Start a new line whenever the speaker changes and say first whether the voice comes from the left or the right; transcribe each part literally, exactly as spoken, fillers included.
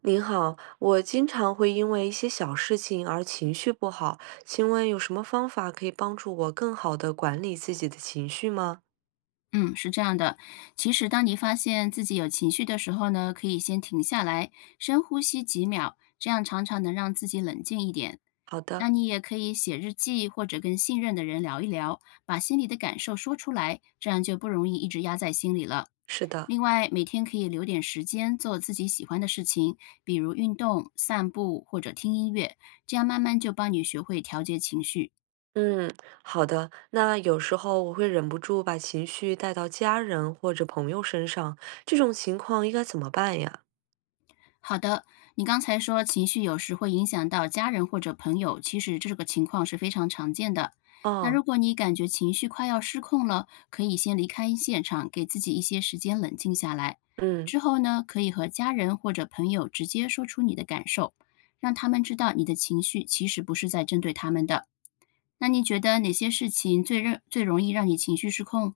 right: 您好，我经常会因为一些小事情而情绪不好，请问有什么方法可以帮助我更好的管理自己的情绪吗？
left: 嗯，是这样的。其实，当你发现自己有情绪的时候呢，可以先停下来，深呼吸几秒，这样常常能让自己冷静一点。
right: 好
left: 那
right: 的，
left: 你也可以写日记，或者跟信任的人聊一聊，把心里的感受说出来，这样就不容易一直压在心里了。
right: 是的，
left: 另外，每天可以留点时间做自己喜欢的事情，比如运动、散步或者听音乐，这样慢慢就帮你学会调节情绪。
right: 嗯，好的。那有时候我会忍不住把情绪带到家人或者朋友身上，这种情况应该怎么办呀？
left: 好的，你刚才说情绪有时会影响到家人或者朋友，其实这个情况是非常常见的。那
right: 哦，
left: 如果你感觉情绪快要失控了，可以先离开现场，给自己一些时间冷静下来。
right: 嗯。
left: 之后呢，可以和家人或者朋友直接说出你的感受，让他们知道你的情绪其实不是在针对他们的。那你觉得哪些事情最让最容易让你情绪失控？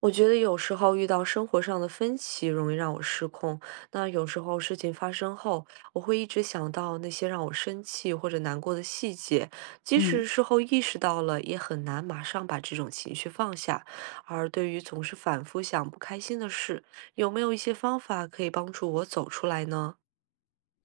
right: 我觉得有时候遇到生活上的分歧，容易让我失控。那有时候事情发生后，我会一直想到那些让我生气或者难过的细节，即
left: 嗯。
right: 使事后意识到了，也很难马上把这种情绪放下。而对于总是反复想不开心的事，有没有一些方法可以帮助我走出来呢？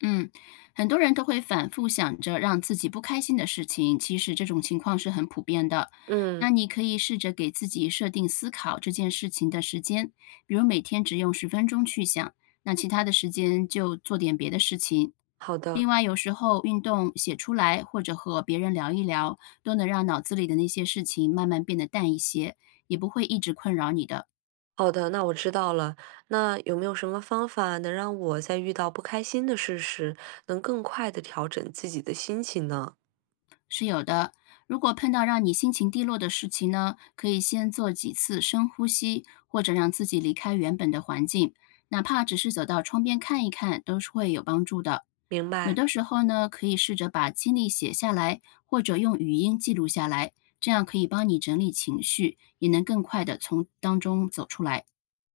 left: 嗯，很多人都会反复想着让自己不开心的事情，其实这种情况是很普遍的。那
right: 嗯，
left: 你可以试着给自己设定思考这件事情的时间，比如每天只用十分钟去想，那其他的时间就做点别的事情。
right: 好的。
left: 另外，有时候运动、写出来或者和别人聊一聊，都能让脑子里的那些事情慢慢变得淡一些，也不会一直困扰你的。
right: 好的，那我知道了。那有没有什么方法能让我在遇到不开心的事时，能更快的调整自己的心情呢？
left: 是有的。如果碰到让你心情低落的事情呢，可以先做几次深呼吸，或者让自己离开原本的环境，哪怕只是走到窗边看一看，都是会有帮助的。
right: 明
left: 有
right: 白，
left: 的时候呢，可以试着把经历写下来，或者用语音记录下来，这样可以帮你整理情绪，也能更快的从当中走出来。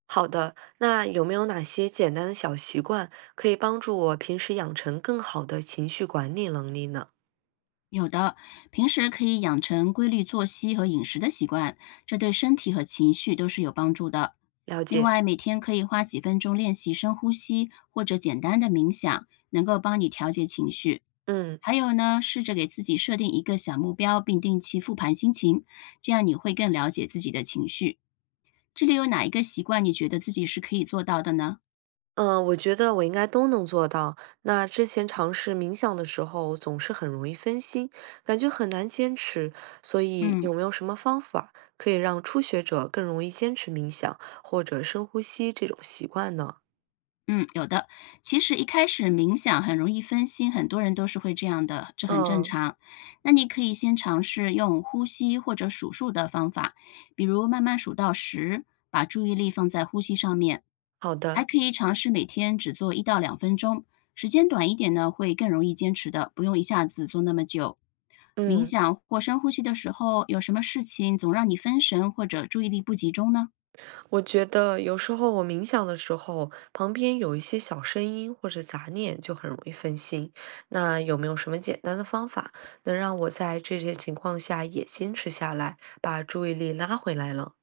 right: 好的。那有没有哪些简单的小习惯可以帮助我平时养成更好的情绪管理能力呢？
left: 有的，平时可以养成规律作息和饮食的习惯，这对身体和情绪都是有帮助的。
right: 了
left: 另
right: 解，
left: 外，每天可以花几分钟练习深呼吸或者简单的冥想，能够帮你调节情绪。
right: 嗯
left: 还有呢，试着给自己设定一个小目标，并定期复盘心情，这样你会更了解自己的情绪。这里有哪一个习惯你觉得自己是可以做到的呢？
right: 嗯，呃我觉得我应该都能做到。那之前尝试冥想的时候，总是很容易分心，感觉很难坚持。所以
left: 嗯。
right: 有没有什么方法可以让初学者更容易坚持冥想或者深呼吸这种习惯呢？
left: 嗯，有的。其实一开始冥想很容易分心，很多人都是会这样的，这很正
right: 嗯，
left: 常。那你可以先尝试用呼吸或者数数的方法，比如慢慢数到十，把注意力放在呼吸上面。
right: 好
left: 还
right: 的，
left: 可以尝试每天只做一到两分钟，时间短一点呢，会更容易坚持的，不用一下子做那么久。冥
right: 嗯。
left: 想或深呼吸的时候，有什么事情总让你分神或者注意力不集中呢？
right: 我觉得有时候我冥想的时候，旁边有一些小声音或者杂念，就很容易分心。那有没有什么简单的方法，能让我在这些情况下也坚持下来，把注意力拉回来了？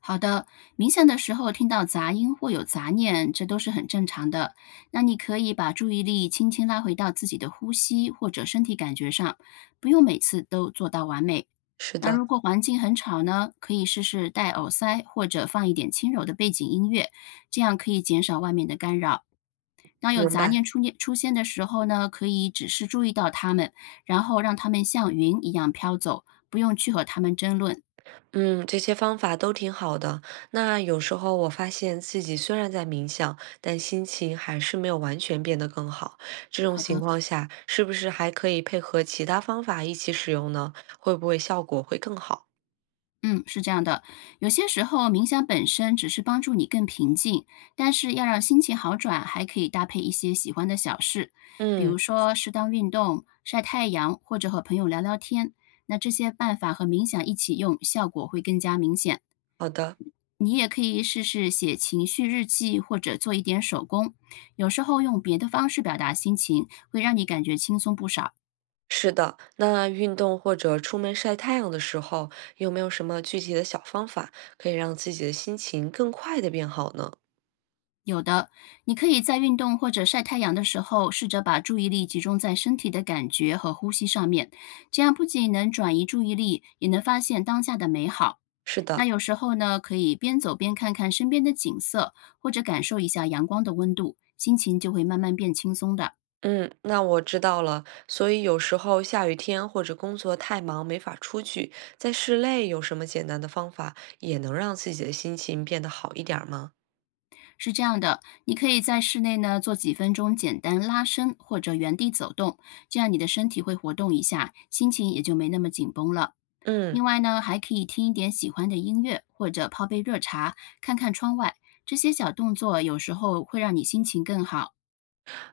left: 好的，冥想的时候听到杂音或有杂念，这都是很正常的。那你可以把注意力轻轻拉回到自己的呼吸或者身体感觉上，不用每次都做到完美。
right: 是
left: 那
right: 的，
left: 如果环境很吵呢，可以试试戴耳塞或者放一点轻柔的背景音乐，这样可以减少外面的干扰。当有
right: 明
left: 杂
right: 白。
left: 念出念出现的时候呢，可以只是注意到它们，然后让它们像云一样飘走，不用去和它们争论。
right: 嗯，这些方法都挺好的。那有时候我发现自己虽然在冥想，但心情还是没有完全变得更好。这种
left: 好
right: 情
left: 的。
right: 况下，是不是还可以配合其他方法一起使用呢？会不会效果会更好？
left: 嗯，是这样的，有些时候冥想本身只是帮助你更平静，但是要让心情好转，还可以搭配一些喜欢的小事，比如
right: 嗯。
left: 说适当运动、晒太阳，或者和朋友聊聊天。那这些办法和冥想一起用，效果会更加明显。
right: 好的，
left: 你也可以试试写情绪日记，或者做一点手工，有时候用别的方式表达心情，会让你感觉轻松不少。
right: 是的。那运动或者出门晒太阳的时候，有没有什么具体的小方法可以让自己的心情更快的变好呢？
left: 有的，你可以在运动或者晒太阳的时候，试着把注意力集中在身体的感觉和呼吸上面，这样不仅能转移注意力，也能发现当下的美好。
right: 是
left: 那
right: 的，
left: 有时候呢，可以边走边看看身边的景色，或者感受一下阳光的温度，心情就会慢慢变轻松的。
right: 嗯，那我知道了。所以有时候下雨天或者工作太忙没法出去，在室内有什么简单的方法也能让自己的心情变得好一点儿吗？
left: 是这样的，你可以在室内呢做几分钟简单拉伸或者原地走动，这样你的身体会活动一下，心情也就没那么紧绷了。另
right: 嗯，
left: 外呢，还可以听一点喜欢的音乐，或者泡杯热茶，看看窗外。这些小动作有时候会让你心情更好。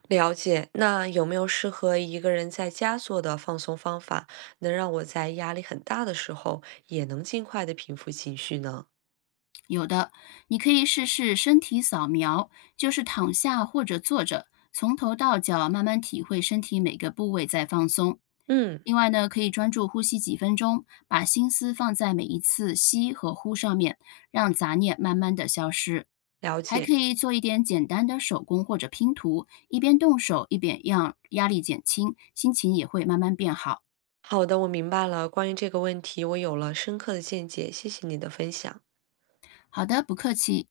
right: 了解。那有没有适合一个人在家做的放松方法，能让我在压力很大的时候也能尽快的平复情绪呢？
left: 有的，你可以试试身体扫描，就是躺下或者坐着，从头到脚慢慢体会身体每个部位在放松。
right: 嗯，
left: 另外呢，可以专注呼吸几分钟，把心思放在每一次吸和呼上面，让杂念慢慢的消失。
right: 了
left: 还
right: 解。
left: 可以做一点简单的手工或者拼图，一边动手一边让压力减轻，心情也会慢慢变好。
right: 好的，我明白了。关于这个问题，我有了深刻的见解，谢谢你的分享。
left: 好的，不客气。